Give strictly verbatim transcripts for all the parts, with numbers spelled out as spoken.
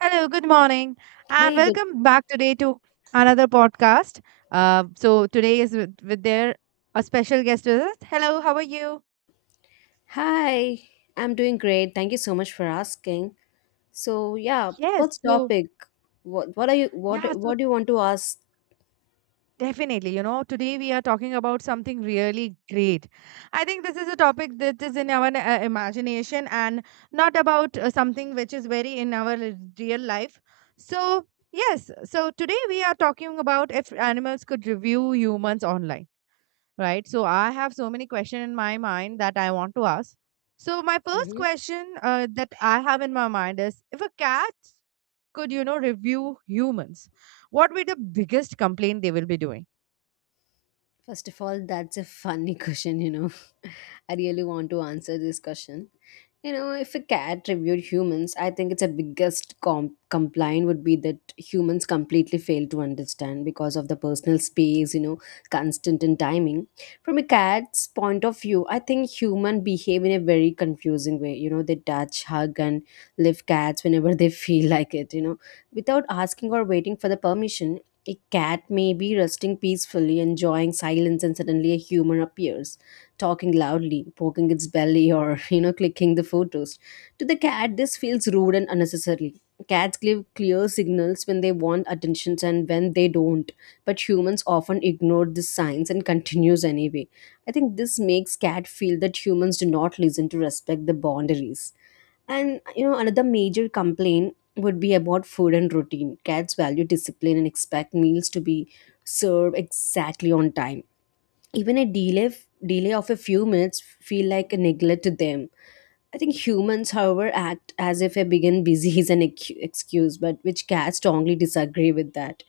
Hello, good morning, and Hey, good. welcome back today to another podcast. Uh, so today is with, with their a special guest with us. Hello, how are you? Hi, I'm doing great. Thank you so much for asking. So, yeah, Yes, what's so topic? What what are you what yeah, so what do you want to ask? definitely, you know, today we are talking about something really great. I think this is a topic that is in our uh, imagination and not about uh, something which is very in our r- real life. So yes, so today we are talking about if animals could review humans online, right? So I have so many questions in my mind that I want to ask. So my first hmm question uh, that I have in my mind is if a cat could, you know, review humans, what would be the biggest complaint they will be doing? First of all, that's a funny question, you know. I really want to answer this question. You know, if a cat reviewed humans, I think its a biggest com- complaint would be that humans completely fail to understand because of the personal space, you know, constant and timing. From a cat's point of view, I think human behave in a very confusing way. You know, they touch, hug, and lift cats whenever they feel like it. You know, without asking or waiting for the permission, a cat may be resting peacefully, enjoying silence, and suddenly a human appears talking loudly, poking its belly, or you know, clicking the photos. To the cat, this feels rude and unnecessary. Cats give clear signals when they want attention and when they don't, but humans often ignore these signs and continues anyway. I think this makes cat feel that humans do not listen to respect the boundaries. And you know, another major complaint would be about food and routine. Cats value discipline and expect meals to be served exactly on time, even a delay delay of a few minutes feel like a neglect to them. I think humans, however, act as if a being busy is an ex- excuse, but which cats strongly disagree with that.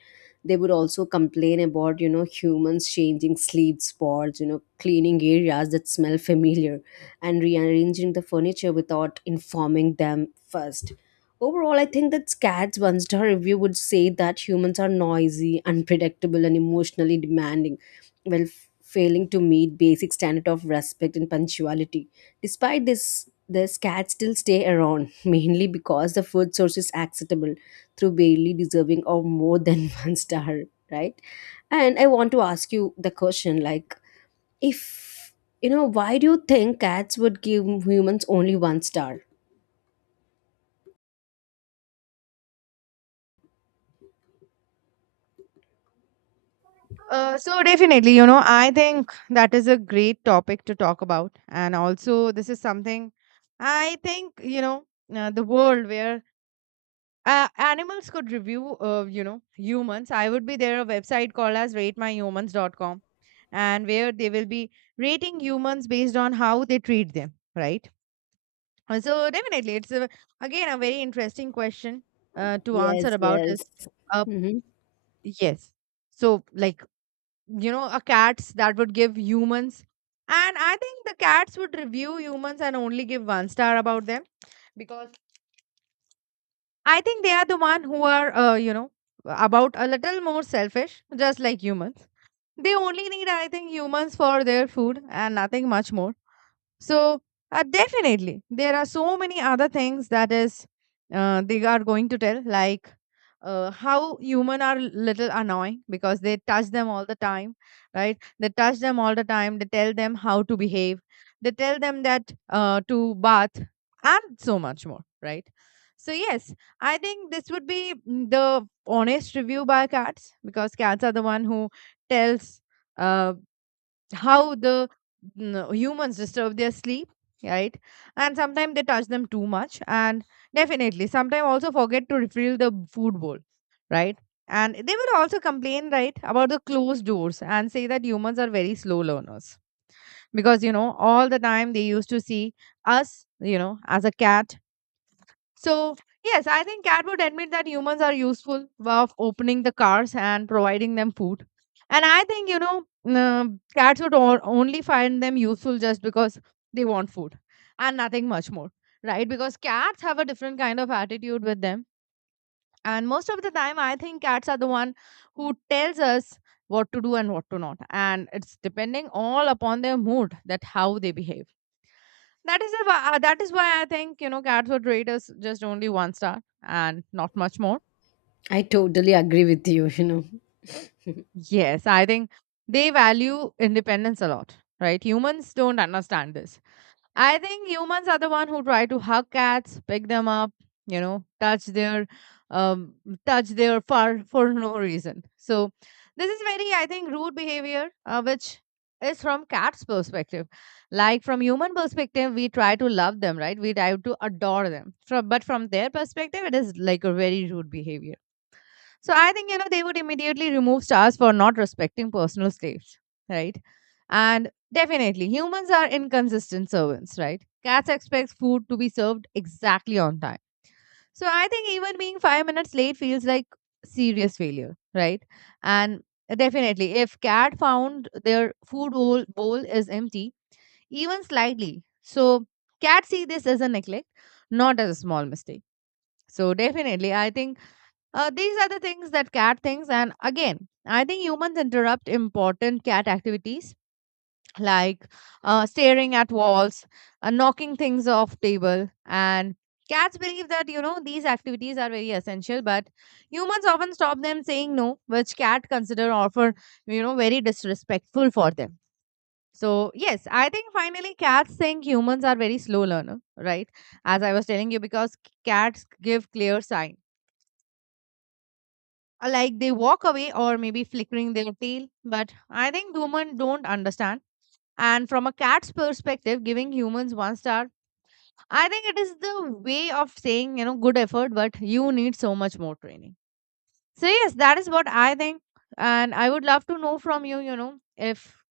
They would also complain about, you know, humans changing sleep spots, you know, cleaning areas that smell familiar, and rearranging the furniture without informing them first. Overall, I think that cats, one star review, would say that humans are noisy, unpredictable, and emotionally demanding, while f- failing to meet basic standard of respect and punctuality. Despite this Thus, cats still stay around, mainly because the food source is acceptable through barely deserving of more than one star, right? And I want to ask you the question like, if you know, why do you think cats would give humans only one star? Uh, so definitely, you know, I think that is a great topic to talk about. And also this is something I think, you know, uh, the world where uh, animals could review, uh, you know, humans. I would be there a website called as rate my rate my humans dot com. And where they will be rating humans based on how they treat them, right? Uh, So definitely, it's a, again a very interesting question uh, to answer Yes, about is, yes. uh, hmm yes. So like, you know, a cats that would give humans, and I think the cats would review humans and only give one star about them because I think they are the one who are, uh, you know, about a little more selfish, just like humans. They only need, I think, humans for their food and nothing much more. So uh, definitely, there are so many other things that is, uh, they are going to tell, like uh, how human are little annoying because they touch them all the time, right? They touch them all the time. They tell them how to behave. They tell them that uh, to bath and so much more, right? So yes, I think this would be mm, the honest review by cats because cats are the one who tells. uh, how the mm, humans disturb their sleep, right? And sometimes they touch them too much, and definitely sometimes also forget to refill the food bowl, right? And they will also complain, right, about the closed doors and say that humans are very slow learners because, you know, all the time they used to see us, you know, as a cat. So yes, I think Cat would admit that humans are useful of opening the cars and providing them food. And I think, you know, uh, cats would o- only find them useful just because they want food and nothing much more, right? Because cats have a different kind of attitude with them. And most of the time, I think cats are the one who tells us what to do and what to not. And it's depending all upon their mood that how they behave. That is a, wh- uh, that is why I think, you know, Cats would rate us just only one star and not much more. I totally agree with you, you know. Yes, I think they value independence a lot, right? Humans don't understand this. I think humans are the one who try to hug cats, pick them up, you know, touch their um touch their fur for no reason. So this is very, I think, rude behavior, uh, which is from cat's perspective. Like from human perspective, we try to love them, right? We try to adore them. From, but from their perspective, it is like a very rude behavior. So I think, you know, they would immediately remove stars for not respecting personal slaves, right? And definitely, humans are inconsistent servants, right? Cats expect food to be served exactly on time. So I think even being five minutes late feels like serious failure, right? And definitely, if cat found their food bowl, bowl is empty, even slightly, so cats see this as a neglect, not as a small mistake. So definitely, I think uh, these are the things that cat thinks. And again, I think humans interrupt important cat activities like uh, staring at walls, uh, knocking things off table. And cats believe that, you know, these activities are very essential, but humans often stop them saying no, which cat consider offer, you know, very disrespectful for them. So, yes, I think finally cats think humans are very slow learner, right? As I was telling you, because c- cats give clear signs. Uh, like they walk away or maybe flickering their tail, but I think humans don't understand, and from a cat's perspective giving humans one star, I think it is the way of saying, you know, good effort but you need so much more training. So yes, that is what I think, and I would love to know from you, you know, if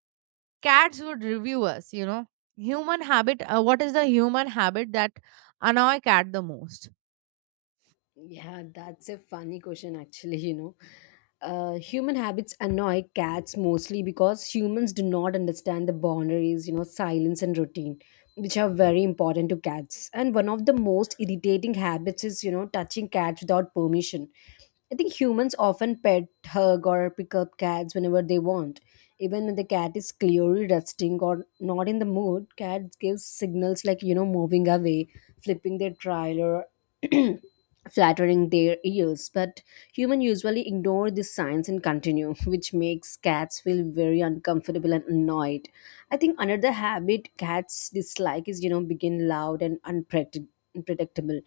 cats would review us, you know, human habit, uh, what is the human habit that annoy cat the most. Yeah, that's a funny question, actually, you know. Uh, human habits annoy cats mostly because humans do not understand the boundaries, you know, silence and routine, which are very important to cats. And one of the most irritating habits is, you know, touching cats without permission. I think humans often pet, hug, or pick up cats whenever they want. Even when the cat is clearly resting or not in the mood, cats give signals like, you know, moving away, flipping their trail, or flattering their ears. But humans usually ignore these signs and continue, which makes cats feel very uncomfortable and annoyed. I think another habit cats dislike is, you know, begin loud and unpredictable.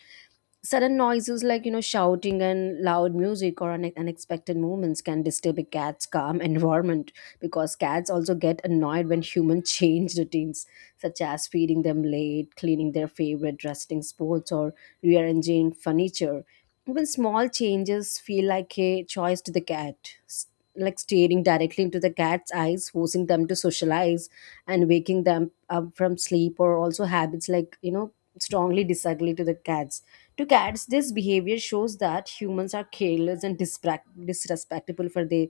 Sudden noises like, you know, shouting and loud music or une- unexpected movements can disturb a cat's calm environment, because cats also get annoyed when humans change routines, such as feeding them late, cleaning their favorite resting spots, or rearranging furniture. Even small changes feel like a choice to the cat, s- like staring directly into the cat's eyes, forcing them to socialize and waking them up from sleep, or also habits like, you know, strongly disagree to the cats. To cats, this behavior shows that humans are careless and dispra- disrespectful for their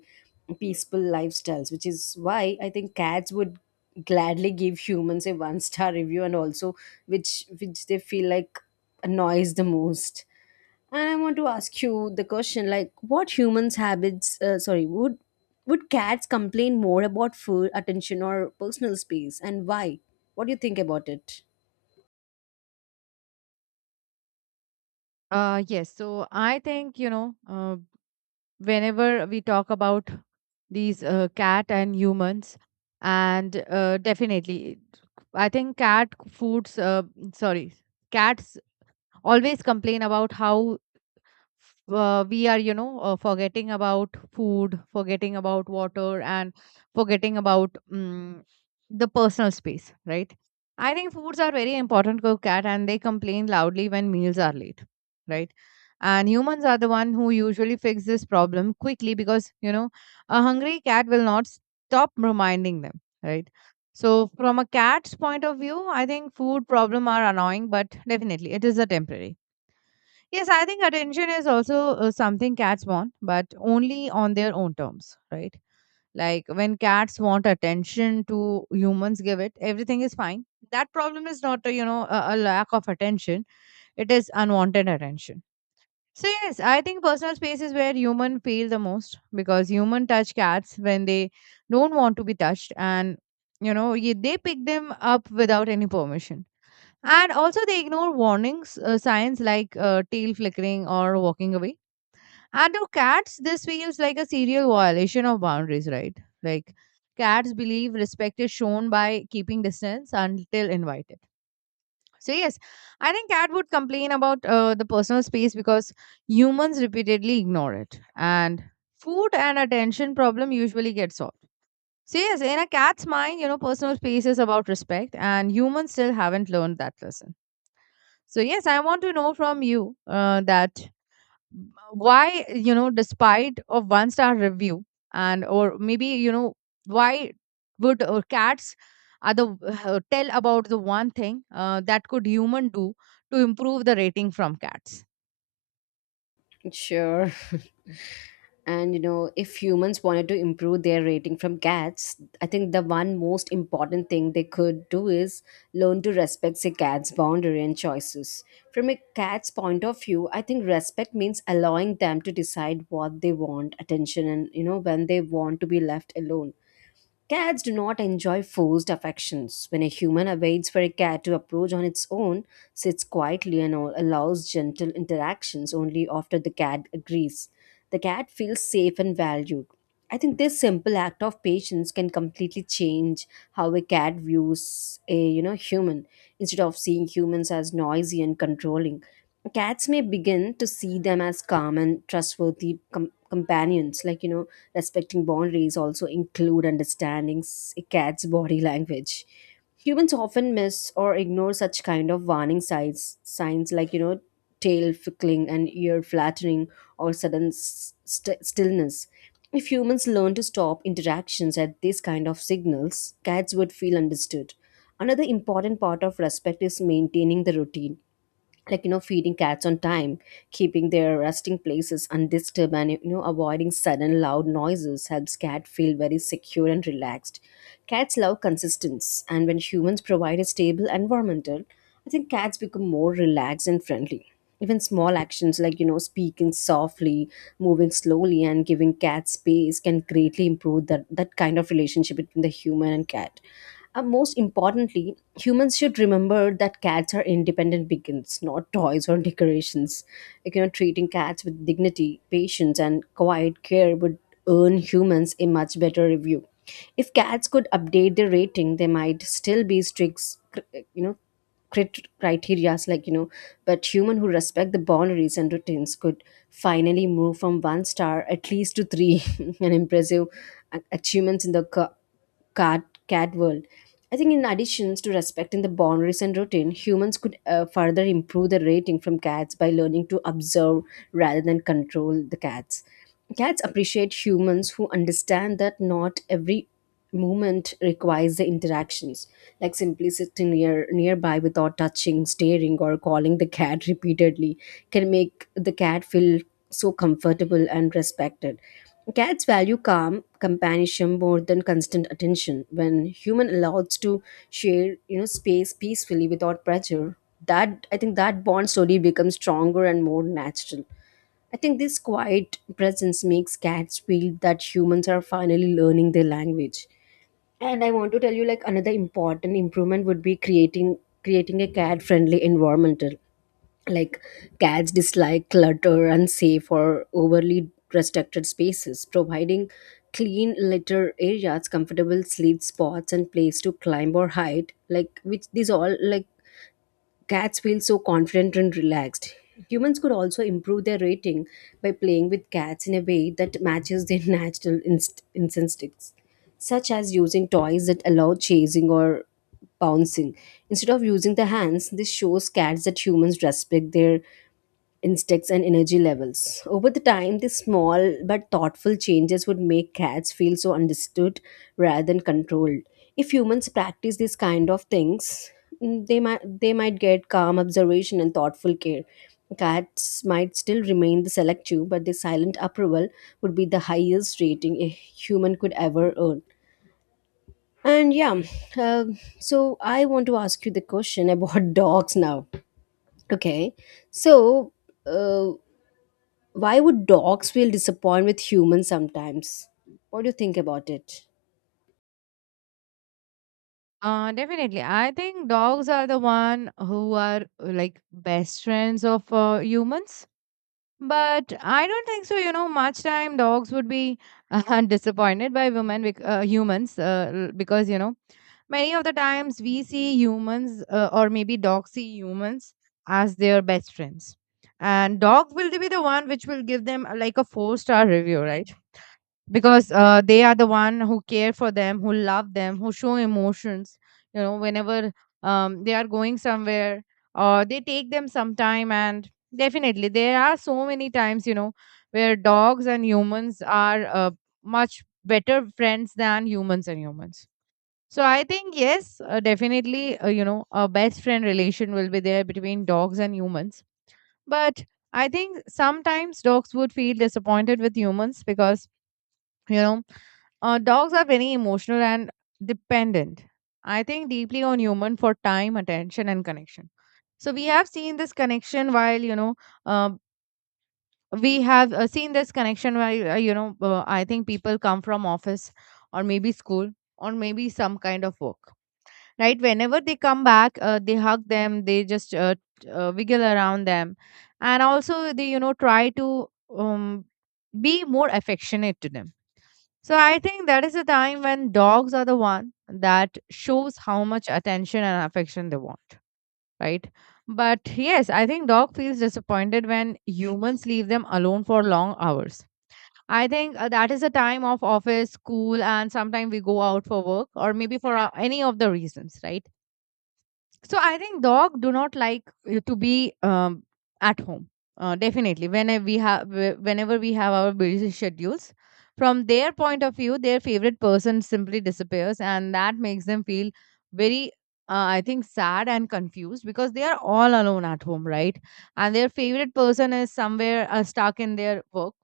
peaceful lifestyles, which is why I think cats would gladly give humans a one star review and also which which they feel like annoys the most. And I want to ask you the question like what humans habits uh, sorry, would would cats complain more about food attention or personal space and why? What do you think about it? Uh, yes. So I think, you know, uh, whenever we talk about these uh, cat and humans and uh, definitely I think cat foods uh, sorry cats always complain about how uh, we are, you know, uh, forgetting about food, forgetting about water, and forgetting about um, the personal space, right? I think foods are very important to cat and they complain loudly when meals are late, right? And humans are the one who usually fix this problem quickly because, you know, a hungry cat will not stop reminding them, right? So from a cat's point of view, I think food problem are annoying, but definitely it is a temporary. Yes, I think attention is also uh, something cats want, but only on their own terms, right? Like when cats want attention to humans give it, everything is fine. That problem is not, uh, you know, a, a lack of attention. It is unwanted attention. So yes, I think personal space is where human feel the most because human touch cats when they don't want to be touched, and you know, ye- they pick them up without any permission, and also, they ignore warnings, uh, signs like uh, tail flickering or walking away. And to cats, this feels like a serial violation of boundaries, right? Like cats believe respect is shown by keeping distance until invited. So yes, I think cat would complain about uh, the personal space because humans repeatedly ignore it. And food and attention problem usually get solved. So yes, in a cat's mind, you know, personal space is about respect, and humans still haven't learned that lesson. So yes, I want to know from you uh, that why, you know, despite a one star review, and or maybe, you know, why would uh, cats are the uh, tell about the one thing uh, that could human do to improve the rating from cats. Sure. And you know, if humans wanted to improve their rating from cats, I think the one most important thing they could do is learn to respect a cat's boundary and choices. From a cat's point of view, I think respect means allowing them to decide what they want, attention, and you know, when they want to be left alone. Cats do not enjoy forced affections. When a human awaits for a cat to approach on its own, sits quietly and all- allows gentle interactions only after the cat agrees, the cat feels safe and valued. I think this simple act of patience can completely change how a cat views a you know human. Instead of seeing humans as noisy and controlling, cats may begin to see them as calm and trustworthy com- companions, like you know. Respecting boundaries also include understanding s- a cat's body language. Humans often miss or ignore such kind of warning signs, signs like you know tail fickling and ear flattening or sudden s- st- stillness. If humans learn to stop interactions at these kind of signals, cats would feel understood. Another important part of respect is maintaining the routine, like you know feeding cats on time, keeping their resting places undisturbed, and you know avoiding sudden loud noises helps cat feel very secure and relaxed. Cats love consistency, and when humans provide a stable environmental, I think cats become more relaxed and friendly. Even small actions like you know speaking softly, moving slowly, and giving cats space can greatly improve that, that kind of relationship between the human and cat. Uh, most importantly, humans should remember that cats are independent beings, not toys or decorations. Like, you know, treating cats with dignity, patience, and quiet care would earn humans a much better review. If cats could update their rating, they might still be strict, cr- you know, crit- criterias like you know, but human who respect the boundaries and routines could finally move from one star at least to three, an impressive a- achievements in the ca- cat cat world. I think in addition to respecting the boundaries and routine, humans could uh, further improve the rating from cats by learning to observe rather than control the cats. Cats appreciate humans who understand that not every movement requires the interactions, like simply sitting near nearby without touching, staring, or calling the cat repeatedly can make the cat feel so comfortable and respected. Cats value calm companionship more than constant attention when human allows to share you know space peacefully without pressure. That, I think that bond slowly becomes stronger and more natural. I think this quiet presence makes cats feel that humans are finally learning their language. And I want to tell you like another important improvement would be creating creating a cat friendly environmental, like cats dislike clutter unsafe or overly restricted spaces, providing clean litter areas, comfortable sleep spots, and place to climb or hide, like which these all like, cats feel so confident and relaxed. Humans could also improve their rating by playing with cats in a way that matches their natural inst- instincts, such as using toys that allow chasing or bouncing. Instead of using the hands, this shows cats that humans respect their instincts and energy levels. Over the time, these small but thoughtful changes would make cats feel so understood rather than controlled. If humans practice these kind of things, mm, they might they might get calm observation and thoughtful care. Cats might still remain the selective, but their silent approval would be the highest rating a human could ever earn. And yeah, uh, so I want to ask you the question about dogs now. Okay, so uh, why would dogs feel disappointed with humans sometimes? What do you think about it? Uh, definitely. I think dogs are the one who are uh, like best friends of uh, humans. But I don't think so. You know, much time dogs would be uh, disappointed by women, bec- uh, humans, uh, l- because, you know, many of the times we see humans uh, or maybe dogs see humans as their best friends, and dog will be the one which will give them uh, like a four star review, right? Because uh, they are the one who care for them, who love them, who show emotions, you know, whenever um, they are going somewhere or they take them some time. And definitely there are so many times, you know, where dogs and humans are uh, much better friends than humans and humans. So I think yes, uh, definitely uh, you know, a best friend relation will be there between dogs and humans. But I think sometimes dogs would feel disappointed with humans because, you know, uh, dogs are very emotional and dependent. I think deeply on human for time, attention, and connection. So we have seen this connection while, you know, uh, we have uh, seen this connection while, uh, you know. Uh, I think people come from office or maybe school or maybe some kind of work. Right? Whenever they come back, uh, they hug them. They just uh, t- uh, wiggle around them, and also they, you know, try to um, be more affectionate to them. So I think that is the time when dogs are the one that shows how much attention and affection they want, right? But yes, I think dog feels disappointed when humans leave them alone for long hours. I think uh, that is the time of office, school, and sometimes we go out for work or maybe for uh, any of the reasons, right? So I think dog do not like uh, to be um, at home. Uh, definitely, whenever we have, whenever we have our busy schedules, from their point of view, their favorite person simply disappears, and that makes them feel very, uh, I think, sad and confused because they are all alone at home, right? And their favorite person is somewhere uh, stuck in their work.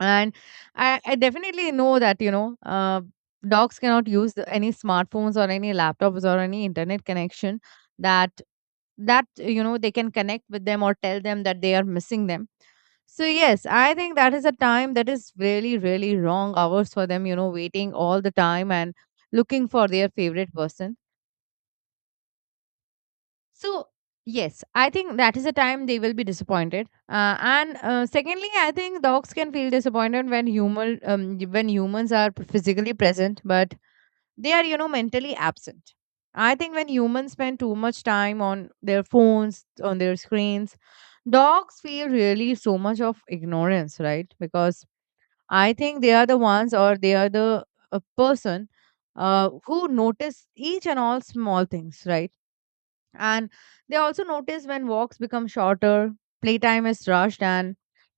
And I, I definitely know that you know uh, dogs cannot use the- any smartphones or any laptops or any internet connection that that you know they can connect with them or tell them that they are missing them. So yes, I think that is a time that is really really wrong hours for them, you know waiting all the time and looking for their favorite person. So, yes, I think that is the time they will be disappointed. Uh, and uh, Secondly, I think dogs can feel disappointed when human um, when humans are physically present, but they are, you know mentally absent. I think when humans spend too much time on their phones, on their screens, dogs feel really so much of ignorance, right? Because I think they are the ones, or they are the uh, person, uh, who notice each and all small things, right? And they also notice when walks become shorter, playtime is rushed, and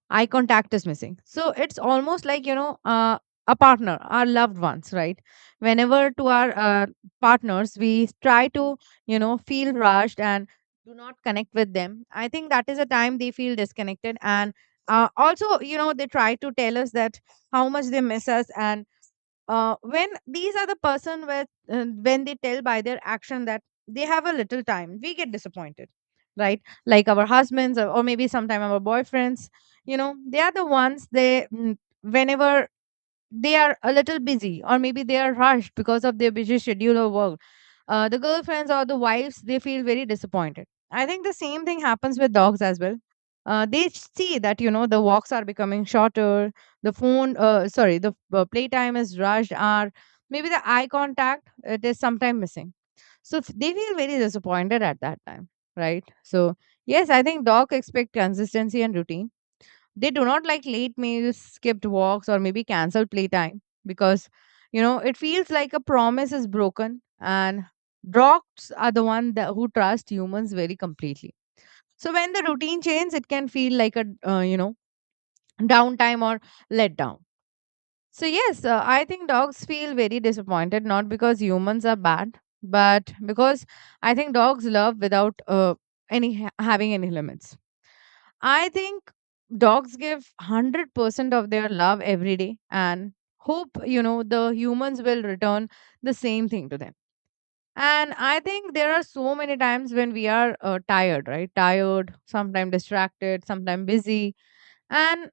eye contact is missing. So it's almost like, you know, uh, a partner, our loved ones, right? Whenever to our uh, partners, we try to, you know, feel rushed and do not connect with them. I think that is a time they feel disconnected. And uh, also, you know, they try to tell us that how much they miss us. And uh, when these are the person where uh, when they tell by their action that they have a little time, we get disappointed, right? Like our husbands, or, or maybe sometime our boyfriends, you know, they are the ones. They, mm, whenever they are a little busy or maybe they are rushed because of their busy schedule or work, uh, the girlfriends or the wives, they feel very disappointed. I think the same thing happens with dogs as well. Uh, they see that, you know, the walks are becoming shorter, the phone uh, sorry the uh, playtime is rushed, or maybe the eye contact, it is sometimes missing. So f- they feel very disappointed at that time, right? So yes, I think dog expect consistency and routine. They do not like late meals, skipped walks, or maybe canceled playtime because, you know, it feels like a promise is broken, and dogs are the one that who trust humans very completely. So when the routine changes, it can feel like a, uh, you know, downtime or letdown. So, yes, uh, I think dogs feel very disappointed, not because humans are bad, but because I think dogs love without uh, any ha- having any limits. I think dogs give one hundred percent of their love every day and hope, you know, the humans will return the same thing to them. And I think there are so many times when we are uh, tired, right? Tired, sometimes distracted, sometimes busy. And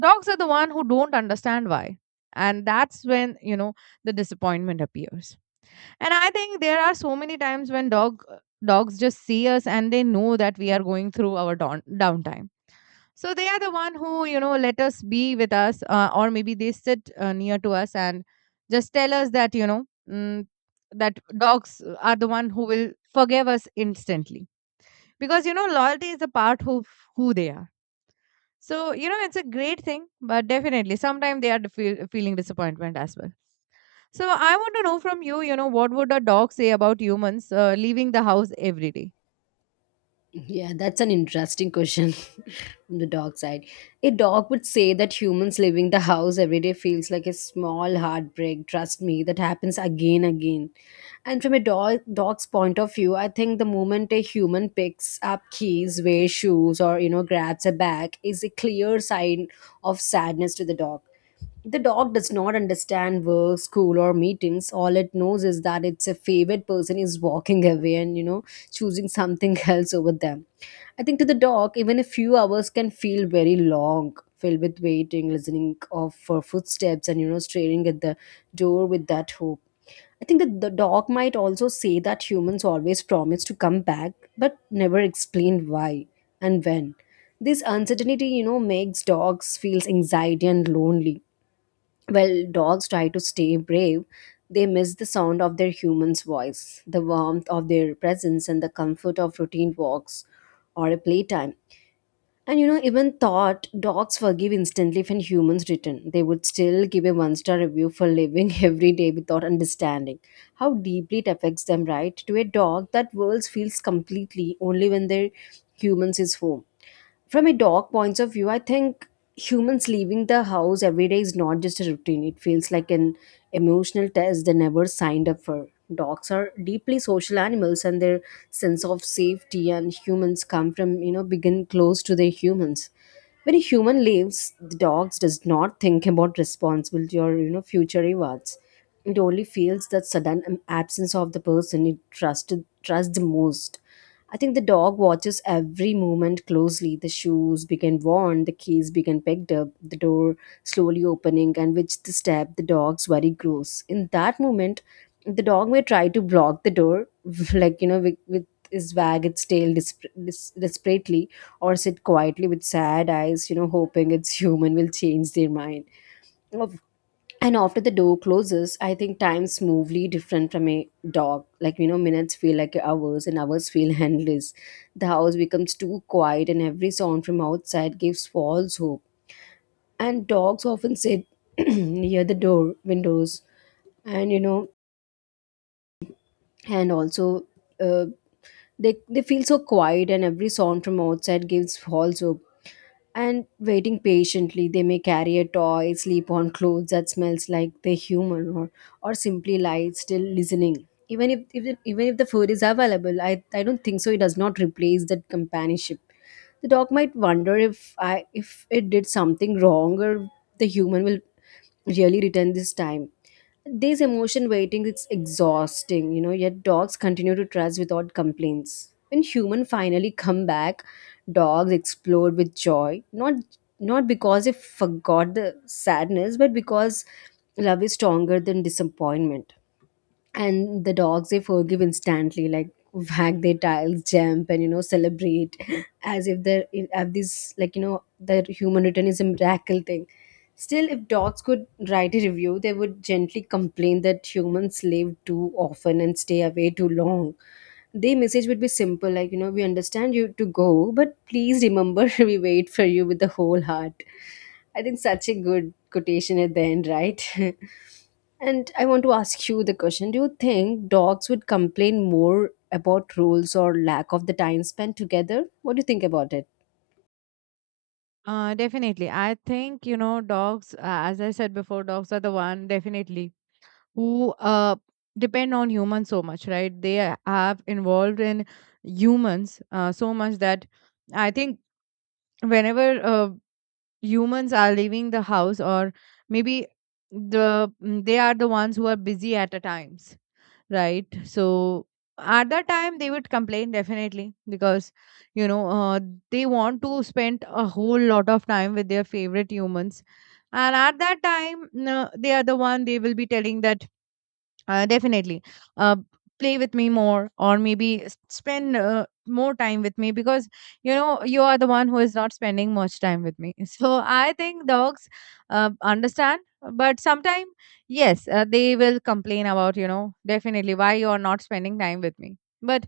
dogs are the one who don't understand why. And that's when, you know, the disappointment appears. And I think there are so many times when dog dogs just see us, and they know that we are going through our down downtime So they are the one who, you know, let us be with us, uh, or maybe they sit uh, near to us, and just tell us that, you know, mm, that dogs are the one who will forgive us instantly. Because, you know, loyalty is a part of who they are. So, you know, it's a great thing, but definitely sometimes they are feel, feeling disappointment as well. So I want to know from you, you know, what would a dog say about humans uh, leaving the house every day? Yeah, that's an interesting question from the dog side. A dog would say that humans leaving the house every day feels like a small heartbreak. Trust me, that happens again again. And from a dog, dog's point of view, I think the moment a human picks up keys, wears shoes, or you know grabs a bag is a clear sign of sadness to the dog. The dog does not understand work, school, or meetings. All it knows is that its a favorite person is walking away and, you know, choosing something else over them. I think to the dog, even a few hours can feel very long, filled with waiting, listening of for footsteps, and, you know, staring at the door with that hope. I think that the dog might also say that humans always promise to come back, but never explain why and when. This uncertainty, you know, makes dogs feel anxiety and lonely while dogs try to stay brave, they miss the sound of their human's voice, the warmth of their presence, and the comfort of routine walks or a playtime. And you know, even thought dogs forgive instantly when humans return. They would still give a one star review for living every day without understanding how deeply it affects them, right? To a dog, that world feels completely only when their humans is home. From a dog point of view, I think humans leaving the house every day is not just a routine. It feels like an emotional test they never signed up for. Dogs are deeply social animals, and their sense of safety and humans come from you know begin close to their humans. When a human leaves, the dogs does not think about responsibility or you know future rewards. It only feels that sudden absence of the person it trusted trusts the most. I think the dog watches every movement closely. The shoes became worn, the keys became picked up, the door slowly opening, and with the step, the dog's worry grows. In that moment, the dog may try to block the door, like, you know, with, with his wag its tail disp- dis- desperately, or sit quietly with sad eyes, you know, hoping its human will change their mind. And after the door closes, I think time's smoothly different from a dog. Like, you know, minutes feel like hours and hours feel endless. The house becomes too quiet and every sound from outside gives false hope. And dogs often sit near the door, windows, and, you know, and also uh, they, they feel so quiet and every sound from outside gives false hope. And waiting patiently, they may carry a toy, sleep on clothes that smells like they're human, or, or simply lie still listening. Even if even, even if the food is available, I, I don't think so. It does not replace that companionship. The dog might wonder if I if it did something wrong, or the human will really return this time. This emotion waiting is exhausting, you know, yet dogs continue to trust without complaints. When humans finally come back, dogs explode with joy, not not because they forgot the sadness, but because love is stronger than disappointment. And the dogs, they forgive instantly, like wag their tails, jump, and, you know, celebrate as if they're have this, like, you know, the human return is a miracle thing. Still, if dogs could write a review, they would gently complain that humans live too often and stay away too long. Their message would be simple, like, you know, we understand you to go, but please remember we wait for you with the whole heart. I think such a good quotation at the end, right? And I want to ask you the question, do you think dogs would complain more about rules or lack of the time spent together? What do you think about it? Uh, definitely. I think, you know, dogs, uh, as I said before, dogs are the one, definitely, who uh, depend on humans so much, right? They a- have involved in humans uh, so much that I think whenever uh, humans are leaving the house, or maybe the mm, they are the ones who are busy at the times, right? So at that time they would complain definitely because, you know uh, they want to spend a whole lot of time with their favorite humans. And at that time, no, they are the one, they will be telling that uh, definitely, uh, play with me more, or maybe s- spend uh, more time with me because, you know, you are the one who is not spending much time with me. So I think dogs uh, understand, but sometimes, yes, uh, they will complain about, you know, definitely, why you are not spending time with me. But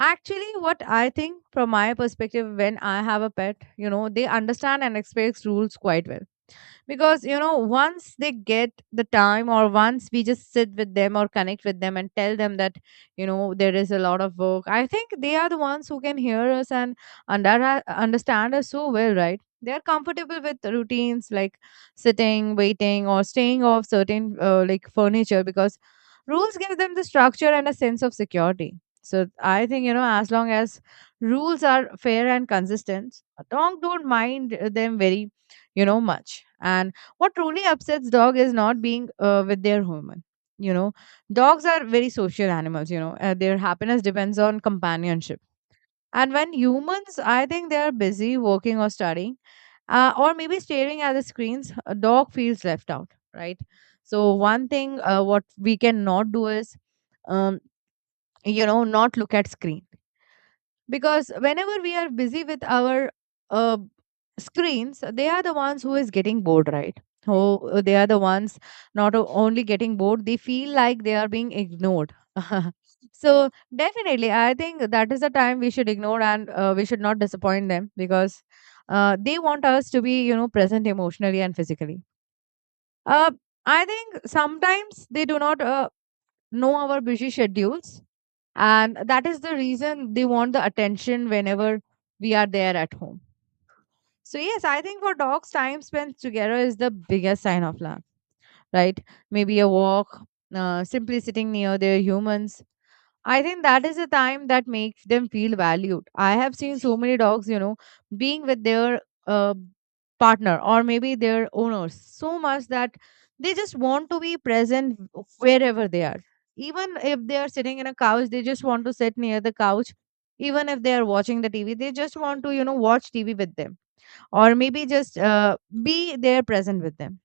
actually, what I think from my perspective, when I have a pet, you know, they understand and expects rules quite well. Because, you know, once they get the time, or once we just sit with them or connect with them and tell them that, you know, there is a lot of work, I think they are the ones who can hear us and under, understand us so well, right? They are comfortable with routines like sitting, waiting, or staying off certain, uh, like, furniture, because rules give them the structure and a sense of security. So I think, you know, as long as rules are fair and consistent, dog don't mind them very, you know, much. And what truly upsets dog is not being uh, with their human, you know. Dogs are very social animals, you know. Uh, their happiness depends on companionship. And when humans, I think they are busy working or studying, uh, or maybe staring at the screens, a dog feels left out, right? So one thing, uh, what we cannot do is, um, you know, not look at screen. Because whenever we are busy with our uh, screens, they are the ones who is getting bored, right? Oh, they are the ones, not o- only getting bored, they feel like they are being ignored. So definitely, I think that is the time we should ignore, and uh, we should not disappoint them, because uh, they want us to be, you know, present emotionally and physically. uh, I think sometimes they do not uh, know our busy schedules, and that is the reason they want the attention whenever we are there at home. So yes, I think for dogs, time spent together is the biggest sign of love, right? Maybe a walk, uh, simply sitting near their humans. I think that is the time that makes them feel valued. I have seen so many dogs, you know, being with their uh, partner or maybe their owners so much that they just want to be present wherever they are. Even if they are sitting in a couch, they just want to sit near the couch. Even if they are watching the T V, they just want to, you know, watch T V with them, or maybe just uh, be there present with them.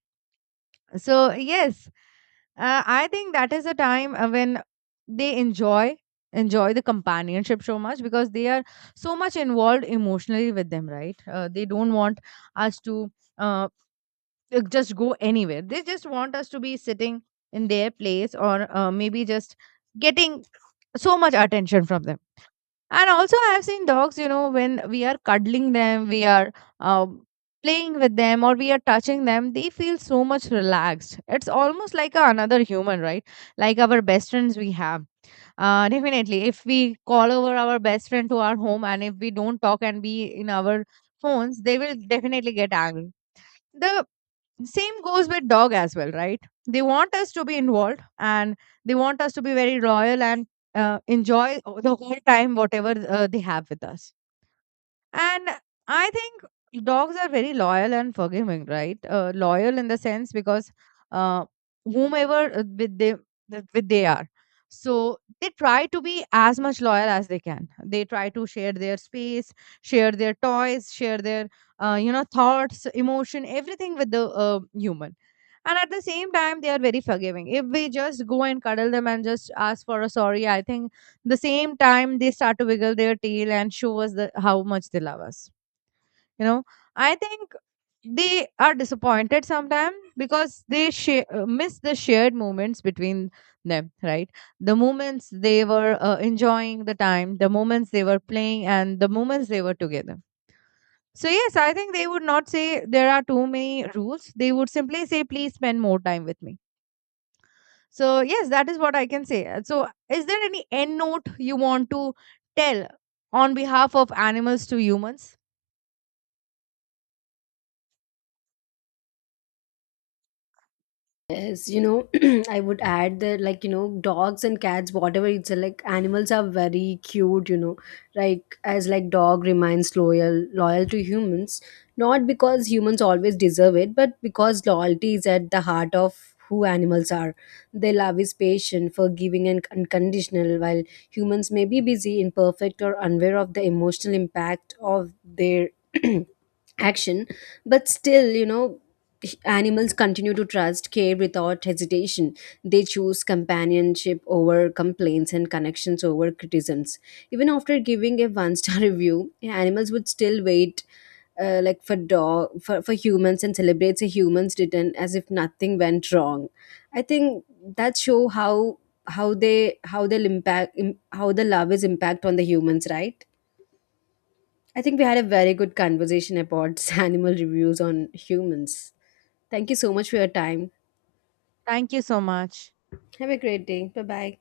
So, yes, uh, I think that is a time uh, when they enjoy enjoy the companionship so much, because they are so much involved emotionally with them, right. Uh, they don't want us to, uh, uh, just go anywhere. They just want us to be sitting in their place, or uh, maybe just getting so much attention from them. And also, I have seen dogs, you know, when we are cuddling them, we are um, playing with them, or we are touching them, they feel so much relaxed. It's almost like a, another human, right? Like our best friends we have. Uh, definitely, if we call over our best friend to our home and if we don't talk and be in our phones, they will definitely get angry. The same goes with dog as well, right? They want us to be involved, and they want us to be very loyal, and uh, enjoy o- the whole time whatever uh, they have with us. And I think dogs are very loyal and forgiving, right? Uh, loyal in the sense because, uh, whomever, uh, with they that- with they are, so they try to be as much loyal as they can. They try to share their space, share their toys, share their uh, you know, thoughts, emotion, everything with the uh, human. And at the same time, they are very forgiving. If we just go and cuddle them and just ask for a sorry, I think the same time they start to wiggle their tail and show us the, how much they love us, you know. I think they are disappointed sometimes because they sh- miss the shared moments between them, right. The moments they were uh, enjoying the time, the moments they were playing, and the moments they were together. So yes, I think they would not say there are too many rules. They would simply say, please spend more time with me. So yes, that is what I can say. Uh, So is there any end note you want to tell on behalf of animals to humans? Yes, you know, I would add that, like, you know, dogs and cats, whatever it's uh, like, animals are very cute, you know, like, as like dog remains loyal, loyal to humans, not because humans always deserve it, but because loyalty is at the heart of who animals are. Their love is patient, forgiving, and unconditional, while humans may be busy, imperfect, or unaware of the emotional impact of their action. But still, you know, h- animals continue to trust care without hesitation. They choose companionship over complaints and connections over criticisms. Even after giving a one star review, animals would still wait uh, like for dog for, for humans, and celebrates a human's return as if nothing went wrong. I think that show how how they how they'll impact im- how the love is impact on the humans, right? I think we had a very good conversation about animal reviews on humans. Thank you so much for your time. Thank you so much. Have a great day. Bye bye.